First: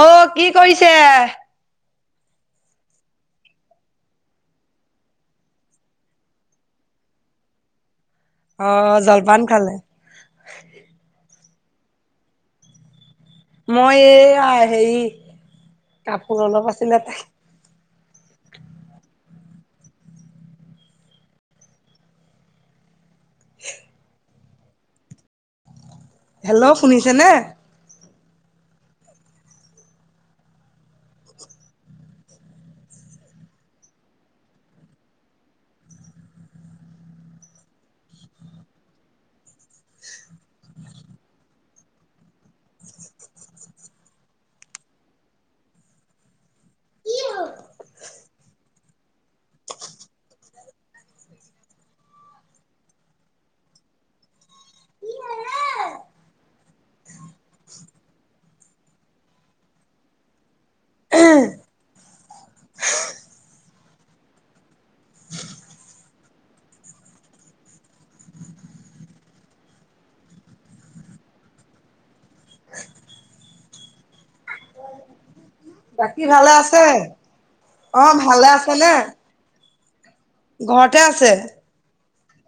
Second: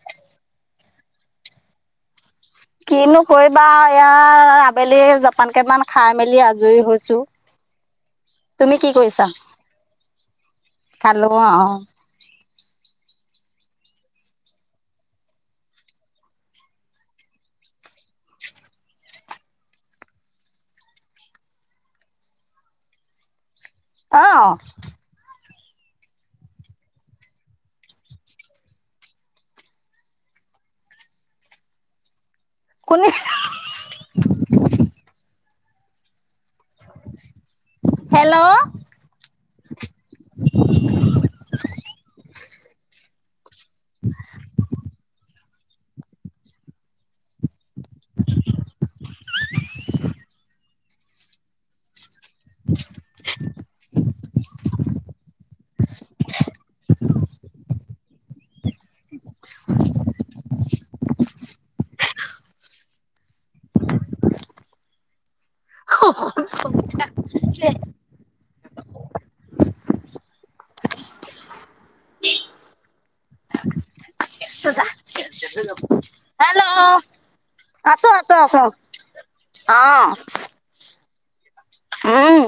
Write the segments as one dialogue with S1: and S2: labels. S1: অ, কি কৰিছে?
S2: কিনো কৰিবা ইয়াৰ আবেলি জপান কেপান খাই মেলি আজৰি হৈছোঁ। তুমি কি
S1: অ'
S2: কইছা?
S1: জলপান খালে।
S2: খালো অ'। [inaudible]
S1: মই এইয়া হেই কাপোৰ অলপ আছিলে তাই।
S2: [inaudible] অ'।
S1: হেল্ল' শুনিছে নে?
S2: কোনে? হেল্ল' [unintelligible] [inaudible] [inaudible] [unintelligible]
S1: বাকী ভালে
S2: হেল্ল'
S1: আছে?
S2: আছো,
S1: অ'
S2: আছো,
S1: ভালে
S2: আছো
S1: আছেনে?
S2: অ'।
S1: ঘৰতে আছে
S2: উম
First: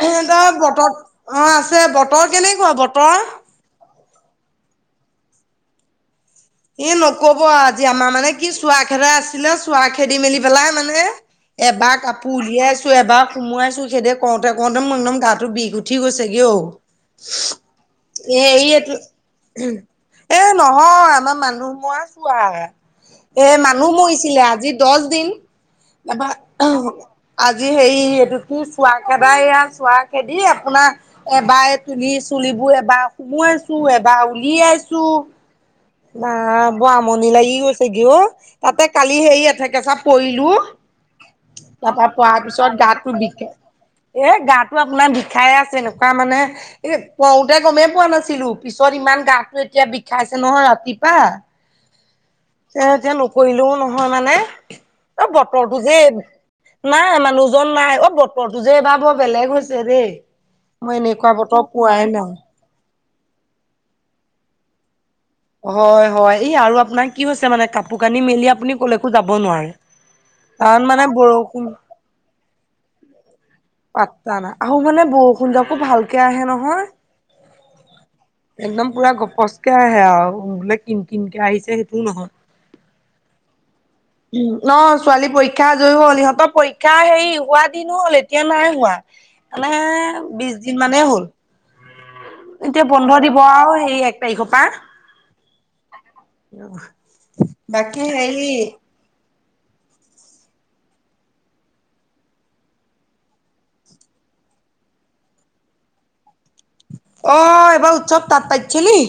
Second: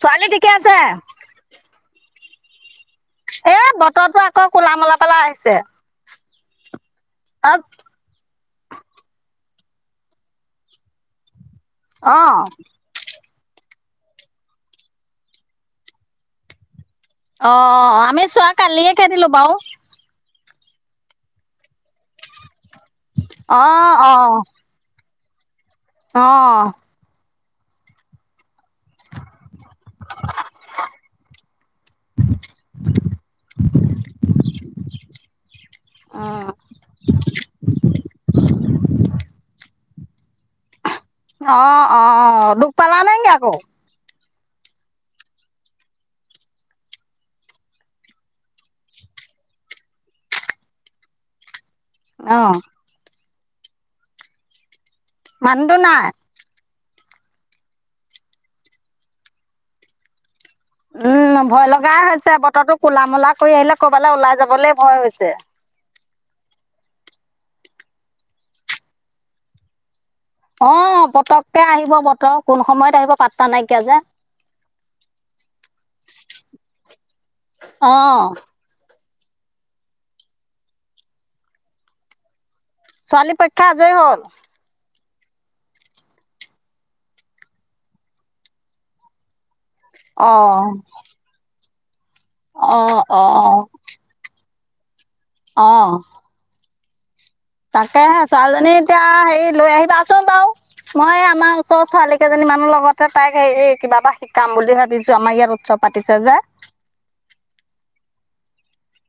S2: ছোৱালী ঠিকে
S1: এহঁতৰ
S2: আছে?
S1: বতৰ, অ' আছে বতৰ কেনেকুৱা বতৰ?
S2: এ বতৰটো আকৌ কোলা মোলা পেলা আহিছে।
S1: এ নকব
S2: অ
S1: আজি আমাৰ মানে কি চোৱা খেদা আছিলে চোৱা খেদি মেলি পেলাই মানে এবাৰ
S2: অ
S1: কাপোৰ উলিয়াই আছো এবাক সোমোৱাইছো খেদে কওঁতে কওঁতে মো একদম গাটো বিষ উঠি গৈছেগে অ'।
S2: অ' আমি
S1: এ
S2: চোৱা
S1: এই
S2: কালিয়ে
S1: এইটো
S2: খেদিলো বাও।
S1: এ নহয় আমাৰ মানুহ মই চোৱা এ
S2: অ
S1: মানুহ
S2: অ
S1: মইছিলে আজি দহ দিন।
S2: অ
S1: তাপা আজি হেৰি এইটো কি চোৱা খেদাই এইয়া চোৱা খেদি আপোনাৰ এবাৰ তনি চুলিবোৰ এবাৰ সোমাইছো এবাৰ উলিয়াইছো না ব আমণি লাগি গৈছেগে অ' তাতে কালি সেই এঠেকেচা পৰিলো
S2: অ অ
S1: তাপা পাৰ
S2: দুখ
S1: পিছত
S2: পালা
S1: গাতটো
S2: নেকি
S1: বিকে
S2: আকৌ?
S1: এ গাতটো আপোনাৰ বিষাই আছে এনেকুৱা মানে এ পওঁতে গমেই পোৱা নাছিলোঁ। পিছত ইমান গাটো এতিয়া বিষাইছে নহয় ৰাতিপুৱা।
S2: অ
S1: এ এতিয়া নকৰিলেও নহয় মানে অ'
S2: মানুহটো
S1: বতৰটো যে
S2: নাই?
S1: নাই মানুহজন নাই। অ' বতৰটো যে এবাৰ বৰ বেলেগ হৈছে দেই। মই এনেকুৱা
S2: উম
S1: বতৰ
S2: ভয় লগাই
S1: পোৱাই নাই
S2: হৈছে। বতৰটো কোলা মোলা কৰি আহিলে ক'বালে ওলাই যাবলে ভয় হৈছে।
S1: হয় হয় এই আৰু আপোনাৰ কি হৈছে মানে কাপোৰ কানি মেলি আপুনি ক'লে একো যাব নোৱাৰে
S2: অ
S1: কাৰণ মানে
S2: পতককে
S1: বৰষুণ
S2: আহিব বতৰ কোন সময়ত আহিব পাত্তা নাইকিয়া যে
S1: পাত্তা নাই আহো মানে বৰষুণজাকো ভালকে আহে নহয়।
S2: অঁ
S1: একদম পুৰা গপচকে আহে আও বোলে কিন কিনকে আহিছে হেটোও নহয়।
S2: ছোৱালী পইক্ষা আজই হ'ল।
S1: উম ন ছোৱালী পৰীক্ষা আজয়ী হ'ল। ইহঁতৰ পৰীক্ষা হেৰি হোৱা দিন হ'ল। এতিয়া নাই হোৱা। মানে বিছ
S2: অঁ
S1: দিন মানে হ'ল। এতিয়া
S2: অঁ
S1: বন্ধ দিব আৰু সেই এক তাৰিখৰ পৰা
S2: অ
S1: অ'।
S2: তাকেহে ছোৱালীজনী এতিয়া হেই লৈ আহিবাচোন বাৰু মই আমাৰ ওচৰ ছোৱালী কেইজনী মানৰ লগতে তাইক হেৰি কিবাাবা শিকাম বুলি ভাবিছো আমাৰ ইয়াত উৎসৱ পাতিছে যে
S1: অ' এবাৰ উৎসৱ তাত পাতছে নে কি?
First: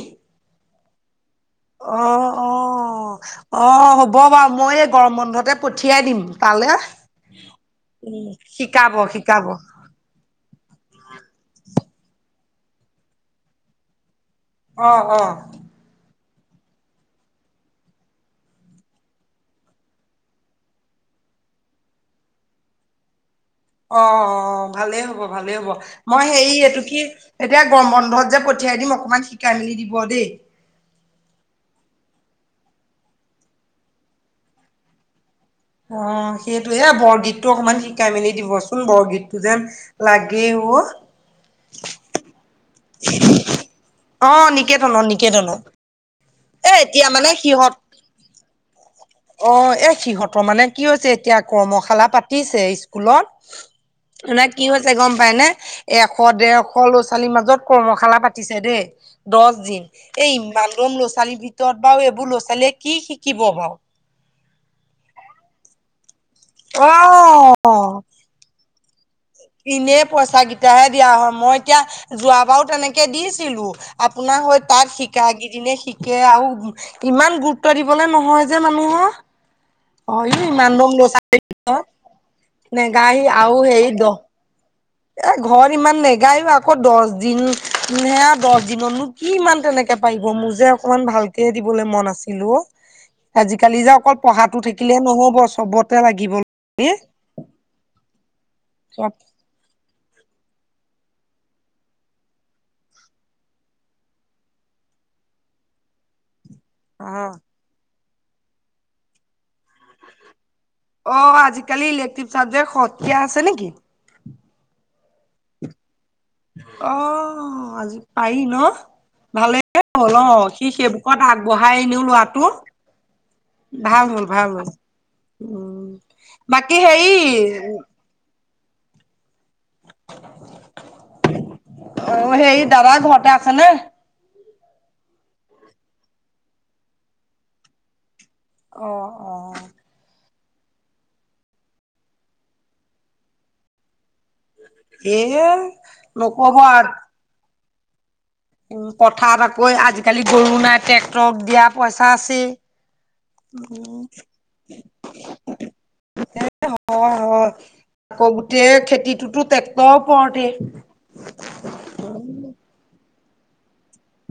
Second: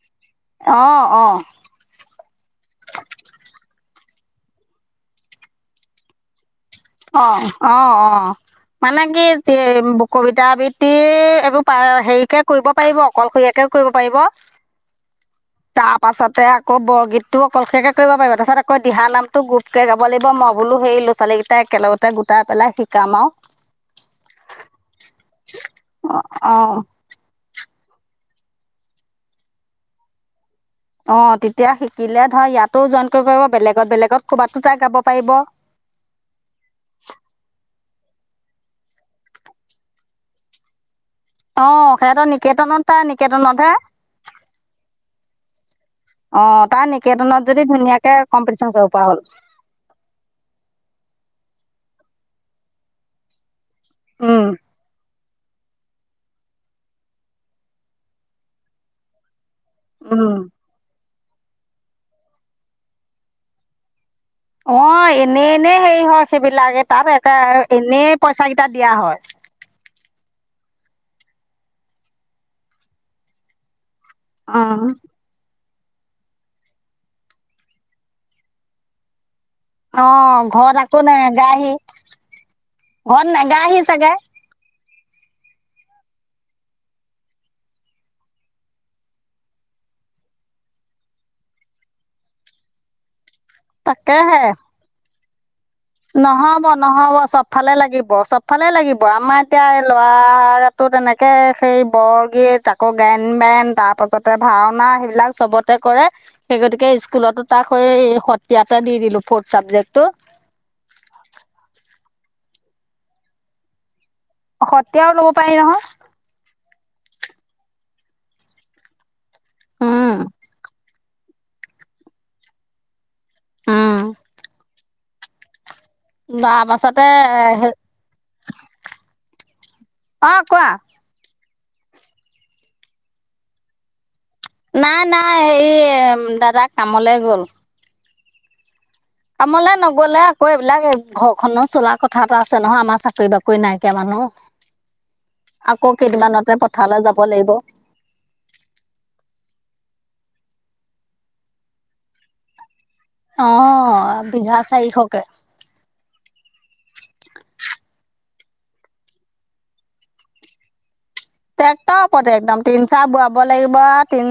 S2: অ', অ'।
S1: অ', অ'। অ' হ'ব বাও মই এই গৰম বন্ধতে পঠিয়াই দিম। তালে।
S2: অ', অ',
S1: উম,
S2: অ'।
S1: শিকাব
S2: মানে কি
S1: শিকাব।
S2: তিয়ে কবিতা আবৃত্তি এইবোৰ পা হেইকে কৰিব পাৰিব, অকলশৰীয়াকেও কৰিব পাৰিব।
S1: অ, অ।
S2: তে আকৌ বৰগীতটো অকলশৰীয়া কে কৰিব পাৰিব। তাৰপাছত আকৌ দিহা নামটো গোপকে গাব পাৰিব। মই বোলা হেই লোৱা ছোৱালী - একেলগতে গোটাই পেলাই শিকাম আও।
S1: অ, অ, অ, ভালেই হব ভালেই হব। মই হেৰি
S2: অঁ
S1: এইটো কি এতিয়া - গম বন্ধত যে পঠিয়াই দিম অকনমান শিকাই মেলি দিব দেই।
S2: অ', তেতিয়া শিকিলে ধৰা ইয়াতো জইন কৰিব পাৰিব। বেলেগত বেলেগত কবাতো তাই গাব পাৰিব।
S1: অ', সেইটোয়ে এ, বৰগীতটো অকমান শিকাই মেলি দিব চোন, বৰগীতটো যেন লাগে ওঁ।
S2: অ', সিঁহতে নিকেতনতাই নিকেতনতহে।
S1: অ', নিকেতন অ' নিকেতন অ'।
S2: অ', তাই নিকেতনত যদি ধুনীয়াকে কম্পিটিশন কৰি
S1: অ', এ, সিহঁতৰ মানে কি হৈছে এতিয়া কৰ্মশালা পাতিছে স্কুলত।
S2: উম
S1: [unintelligible] কি হৈছে গম য়নে। এশ দেৰশ ল'ছোৱালীৰ মাজত কৰ্মশালা পাতিছে দেই দ- জি, এ
S2: উম
S1: ইমানদম ল'ছোৱালীৰ ভিতৰত বাও এইবোৰ ল' ছোৱালীয়ে কি শিকিব বাও?
S2: অ, এনে এনে হেৰি হয় সেইবিলাক। তাত একা, এনেই পইচা কেইটা দিয়া হয়
S1: ইনে পইচা কিটা হে দিয়া হয় মই এতিয়া যোৱাবাৰো তেনেকে দিছিলো। আপোনাৰ
S2: অ
S1: হৈ তাক শিকা গিদিনে সি- শিকে আও ইমান গুৰুত্ব দিবলে নহয় যে মানুহৰ।
S2: অ'
S1: হয়ো ইমান
S2: ঘৰত
S1: দম
S2: আকো
S1: ল'ৰা
S2: নেগাহি,
S1: ছোৱালী নেগাহি
S2: ঘৰত
S1: আৰু
S2: নেগাহি
S1: হেৰি
S2: চাগ- গে?
S1: দহ এ ঘৰত ইমান নেগায়ো আকৌ দছ দিন হে দছ দিনতনো কি ইমান তেনেকে কে পাৰিব মোৰ যে অকমান ভালকে দিবলে মন আছিলো অ। আজিকালি যে অকল পঢ়াতো থাকিলে নহব। চবতে লাগিব
S2: নহব-নহব চবফালে লাগিব চবফালে লাগিব
S1: চব
S2: আমাৰ এতিয়া ল'ৰা তো তেনেকে সেই বৰগীত আকৌ গাইন বাইন তাৰ পাছতে ভাওনা আ হেইবিলাক চবতে কৰে আ সেই গতিকে
S1: অ
S2: স্কুলতো তাক সেই সত্ৰীয়াতে দি দিলো ফৰ্থ চাবজেক্টটো।
S1: অ, আজিকালি এলেক্টিভ চাবজেক সকীয়া আছে নেকি?
S2: সত্ৰীয়াও ল'ব পাৰি নহয়।
S1: অ' আজি পাৰি ন ভালে
S2: উম
S1: হ'ল অ সি সেইবোৰ কত আগবঢ়াই নিও লৰাটোক
S2: উম
S1: ভাল হল ভাল হল উম
S2: বা
S1: বাকী
S2: বাছতে
S1: হেৰি
S2: হে
S1: অ
S2: অ', কোৱা।
S1: অ', হেই দাদা ঘৰতে আছে নে?
S2: নাই নাই হেৰি এ দাদা কামলে গ'ল।
S1: অ', অ',
S2: কামলে নগলে আকৌ এইবিলাক ঘৰখনৰো চলা কথা এটা আছে নহয়, আমাৰ চাকৰি বাকৰি নাইকিয়া মানুহ।
S1: এ
S2: আকৌ কেইদিনমানতে
S1: নকব আৰু
S2: পঠালে যাব লাগিব।
S1: উম, পথাৰত আকৌ আজিকালি গৰু নাই ট্ৰেক্টৰক দিয়া পইচা আছেই।
S2: অ', বিঘা চাৰিশকে।
S1: হয় হয় আকৌ গোটেই খেতিটোতো ট্ৰেক্টৰ ওপৰতেই।
S2: ট্ৰেক্ট ওপতে একদম তিন চাহ বোৱাব লাগিব তিন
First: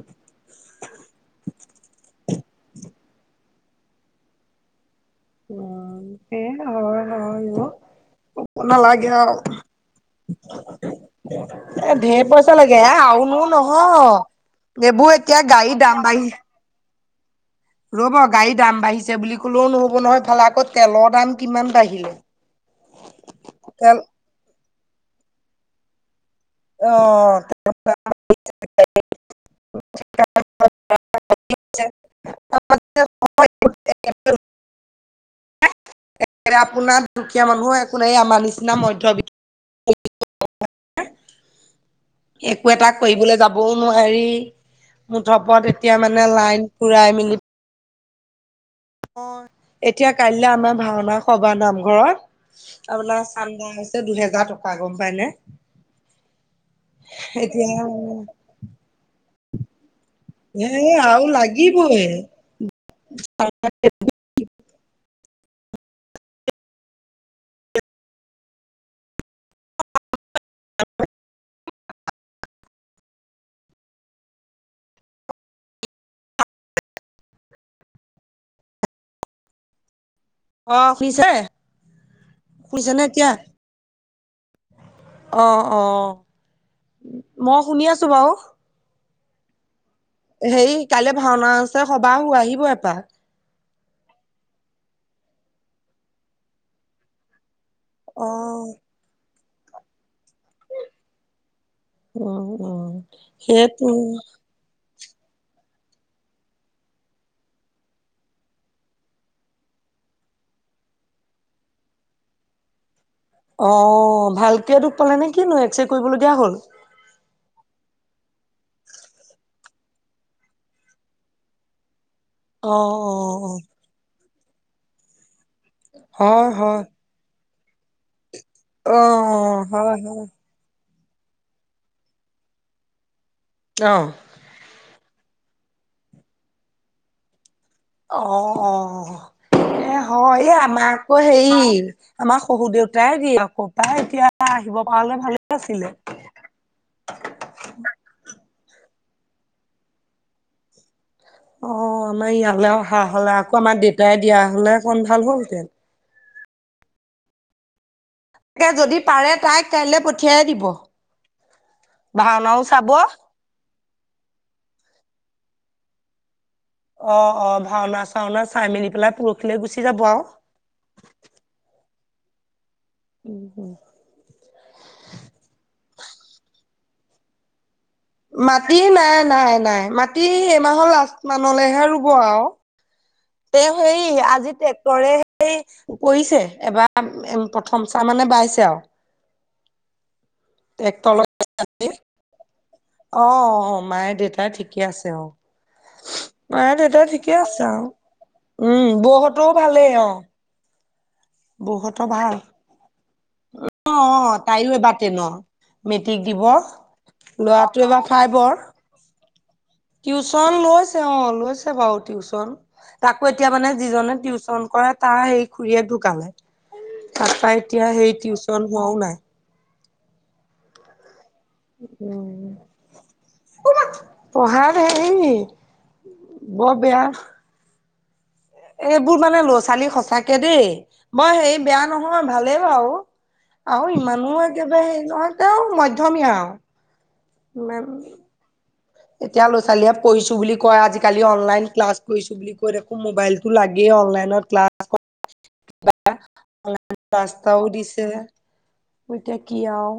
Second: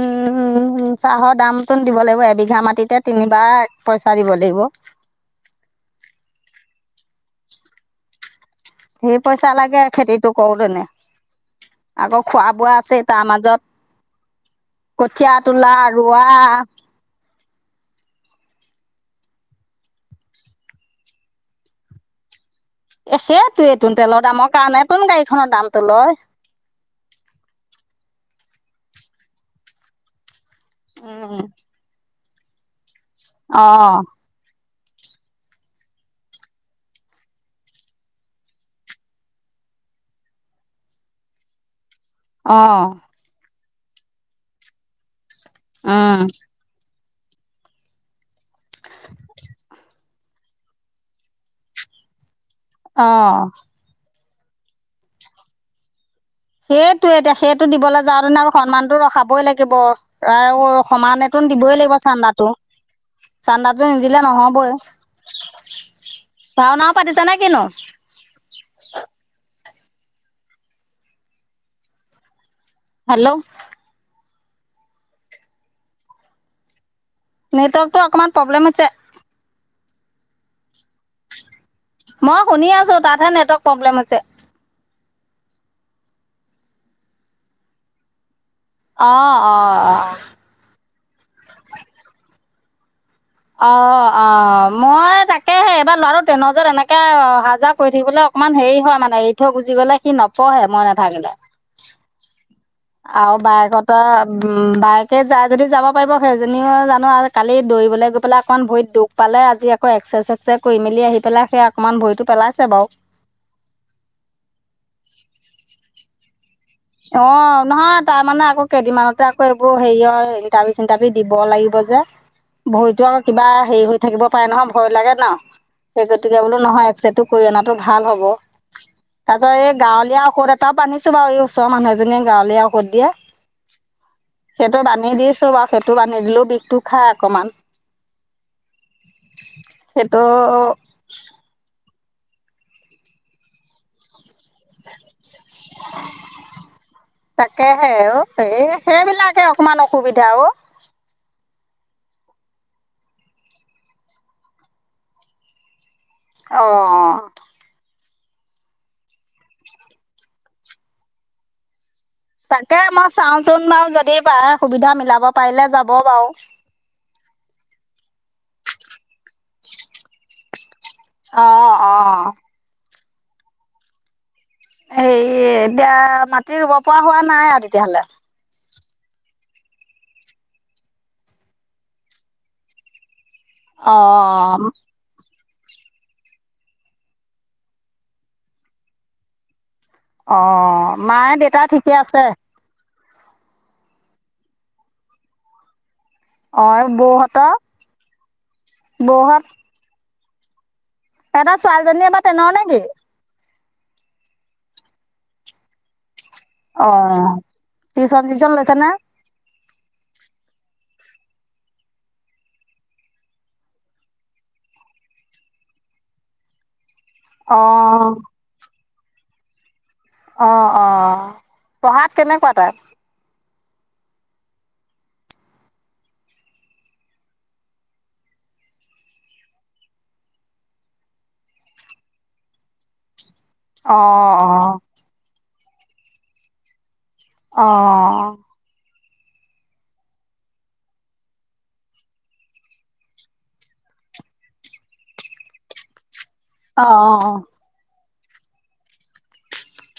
S2: চাহৰ দাম নতুন দিব লাগিব এবিঘা মাটিতে তিনিবাৰ পইচা দিব লাগিব।
S1: [inaudible] [inaudible] এ
S2: ধেৰ পইচা লাগে খেতিটো কৰোতেনে আকৌ
S1: ঢেৰ
S2: খোৱা
S1: পইচা
S2: বোৱা
S1: লাগে হা
S2: আছেই তাৰ
S1: আওনো
S2: মাজত
S1: নহয়। দেবু
S2: কঠীয়া
S1: এতিয়া গাড়ী
S2: তোলা
S1: দাম
S2: ৰোৱা
S1: বাঢ়ি ৰ'ব গাড়ীৰ দাম বাঢ়িছে বুলি কলেও নহ'ব নহয়, ইফালে আকৌ তেলৰ দাম কিমান বাঢ়িলে।
S2: সেইটোৱে তোন
S1: তেল
S2: তেলৰ দামৰ কাৰণে তোন গাড়ীখনৰ দামটো লয়
S1: অ [unintelligible]
S2: উম
S1: [unintelligible]
S2: অ'।
S1: আপোনাৰ দুখীয়া মানুহৰ একো নাই। এ আমাৰ নিচিনা মধ্য [unintelligible]
S2: [inaudible]
S1: একো এটা কৰিবলে যাবও নোৱাৰি মুঠৰ ওপৰত এতিয়া
S2: উম
S1: মানে লাইন ফুৰাই মি এতিয়া কাইলৈ আমাৰ ভাওনা সভা নাম ঘৰত
S2: অ
S1: আপোনাৰ চান্দা হৈছে দুহেজাৰ টকা গম পাইনে
S2: সেইটোৱে এতিয়া সেইটো দিবলৈ যাওঁতেনা আকৌ সন্মানতটো ৰখাবই লাগিব। প্ৰায় গুৰু
S1: আৰু
S2: সমানে তোন দিবই লাগিব
S1: লাগিবই
S2: চান্দাটো চান্দাটো নিদিলে নহ'বই। ভাওনাও পাতিছা নে কিনো হেল্ল'। নেটৱৰ্কটো অকণমান প্ৰব্লেম হৈছে
S1: আহ শুনিছে
S2: মই শুনি
S1: শুনিছে
S2: আছো
S1: নে
S2: তাতহে
S1: এতিয়া
S2: নেটৱৰ্ক প্ৰব্লেম হৈছে
S1: অ', অ' ম শুনি আছো বাও।
S2: অ অ অ
S1: সেই কাইলৈ ভাওনা আছে সবাহো আহিব এপাক
S2: অ অ মই তাকেহে এইবাৰ লৰাটো টেনত যে এনেকে অহ যোৱা কৰি থাকিবলে
S1: অ
S2: অকমান হেৰি হয় মানে এৰি থৈ গুজি গলে সি নপঢ়ে মই নাথাকিলে
S1: অহ
S2: আৰু বাইকটা উ বাইক সেই যাই যদি যাব পাৰিব সেইজনীও জানো আৰু কালি দৌৰিবলে গৈ পেলাই অকণমান ভৰিত দুখ পালে আজি আকৌ এক এক্স ছেক্স কৰি মেলি আহি পেলাই সেই অকণমান ভৰিটো পেলাইছে বাও
S1: অ' ভালকে দুখ পালে নে কিনো? এক্স ৰে কৰিবলগীয়া হ'ল।
S2: অ নহয় তাৰমানে আকৌ কেইদিনমানতে আকৌ এইবোৰ হেৰিয় ইণ্টাৰভি চিটাৰভি দিব লাগিব যে
S1: অ
S2: ভইতো
S1: অ
S2: আকৌ কিবা
S1: অ
S2: হেই হৈ থাকিব পাই নহয়, ভয় লাগে ন। সেই গতিকে
S1: হয়
S2: বোলো
S1: হয়
S2: নহয় এক্সটো কই অনাতটো ভাল হ'ব।
S1: অ',
S2: তাৰপিছত এই
S1: হয়
S2: গাঁৱলীয়া
S1: হয়।
S2: ঔষধ এটা বান্ধিছো বাৰু এই ওচৰৰ মানুহজনীয়ে গাঁৱলীয়া ঔষধ দিয়ে,
S1: অ'।
S2: সেইটো বান্ধি দিছ [unintelligible] সেইটো বান্ধি দিলেও বিষটো খাই অকমান।
S1: অ', অ', এ
S2: সেইটো
S1: হয় আমাৰ আকৌ হেৰি আমাৰ শহুৰ দেউতাই দিয়ে আক পৰাই এতিয়া আহিব পাৰে ভাল আছিলে।
S2: এঅ' এ সেইবিলাকে অকমান অসুবিধা অ'।
S1: অ', আমাৰ ইয়ালৈ অহা হ'লে আকৌ আমাৰ দেউতাই দিয়া হ'লে কন ভাল হ'লহঁতেন।
S2: অ'।
S1: তাকে যদি পাৰে তাইক কাইলৈ পঠিয়াই দিব। ভাওনাও
S2: তাকে
S1: চাব অ',
S2: মই চাওঁচোন বাৰু যদি পাৰে সুবিধা মিলাব পাৰিলে যাব বাৰু।
S1: অ', অ', ভাওনা-চাওনা চাই মেলি পেলাই পৰখিলৈ গুচি যাব আও।
S2: অ অ'।
S1: উম, উম।
S2: হেই এতিয়া মাটি ৰুব পৰা হোৱা নাই আৰু তেতিয়াহ'লে।
S1: মাটি নাই, নাই, নাই, মাটি এইমাহৰ লাষ্ট মানলৈহে ৰুব আৰু। তেওঁ
S2: অ
S1: সেৰি আজি ট্ৰেক্টৰে এই কৰিছে এবাৰ প্ৰথম চাৰ মানে বাইছে আৰু।
S2: অ
S1: টেক্টৰ
S2: মায়ে দেউতা ঠিকে
S1: [unintelligible] অ'।
S2: আছে
S1: অ', মায়ে দেউতাই ঠিকে আছে, অ',
S2: অ
S1: মায়ে দেউতাই ঠিকে
S2: বৌহঁতৰ
S1: আছে আৰু। উম, বৌহ'তো ভালেই অ'।
S2: এটা
S1: বৌহঁতৰ
S2: ছোৱালীজনী এবাৰ
S1: ভাল
S2: তেনও নেকি?
S1: অ', অ', তায়ো এবাৰ টেনত মে দিক দিব
S2: অ
S1: ল'ৰাটোৱে এবাৰ
S2: টিউচন চিউচন
S1: ফাইভৰ।
S2: লৈছে নে
S1: টিউশন লৈছে অ', লৈছে বাৰু টিউশন তাকো এতিয়া মানে যিজনে টিউশন কৰে তাৰ সেই খুৰীয়েক ঢুকালে।
S2: [inaudible]
S1: তাৰপা এতিয়া সেই টিউশন হোৱাও নাই।
S2: অ', অ', পঢ়াত কেনেকুৱা তাত?
S1: পঢ়াৰ হেৰি বৰ বেয়া। এইবোৰ মানে ল'ৰা ছোৱালী সচাকে দেই, মই হে বেয়া নহয় ভালেই বাৰু। আৰু
S2: অ
S1: ইমানো
S2: অ
S1: একেবাৰে হেৰি নহয় তেওঁ মধ্যয়মীয়া আৰু।
S2: অ'।
S1: ইমান এতিয়া ল' ছোৱালীয়ে পঢ়িছো বুলি কয় আজিকালি অনলাইন ক্লাছ কৰিছো বুলি কয় দেখো মোবাইলতটো লাগে অনলাইনত ক্লাছ
S2: অ
S1: [unintelligible]
S2: অ
S1: ৰাস্তাও দিছে। মতিয়া কি আহও।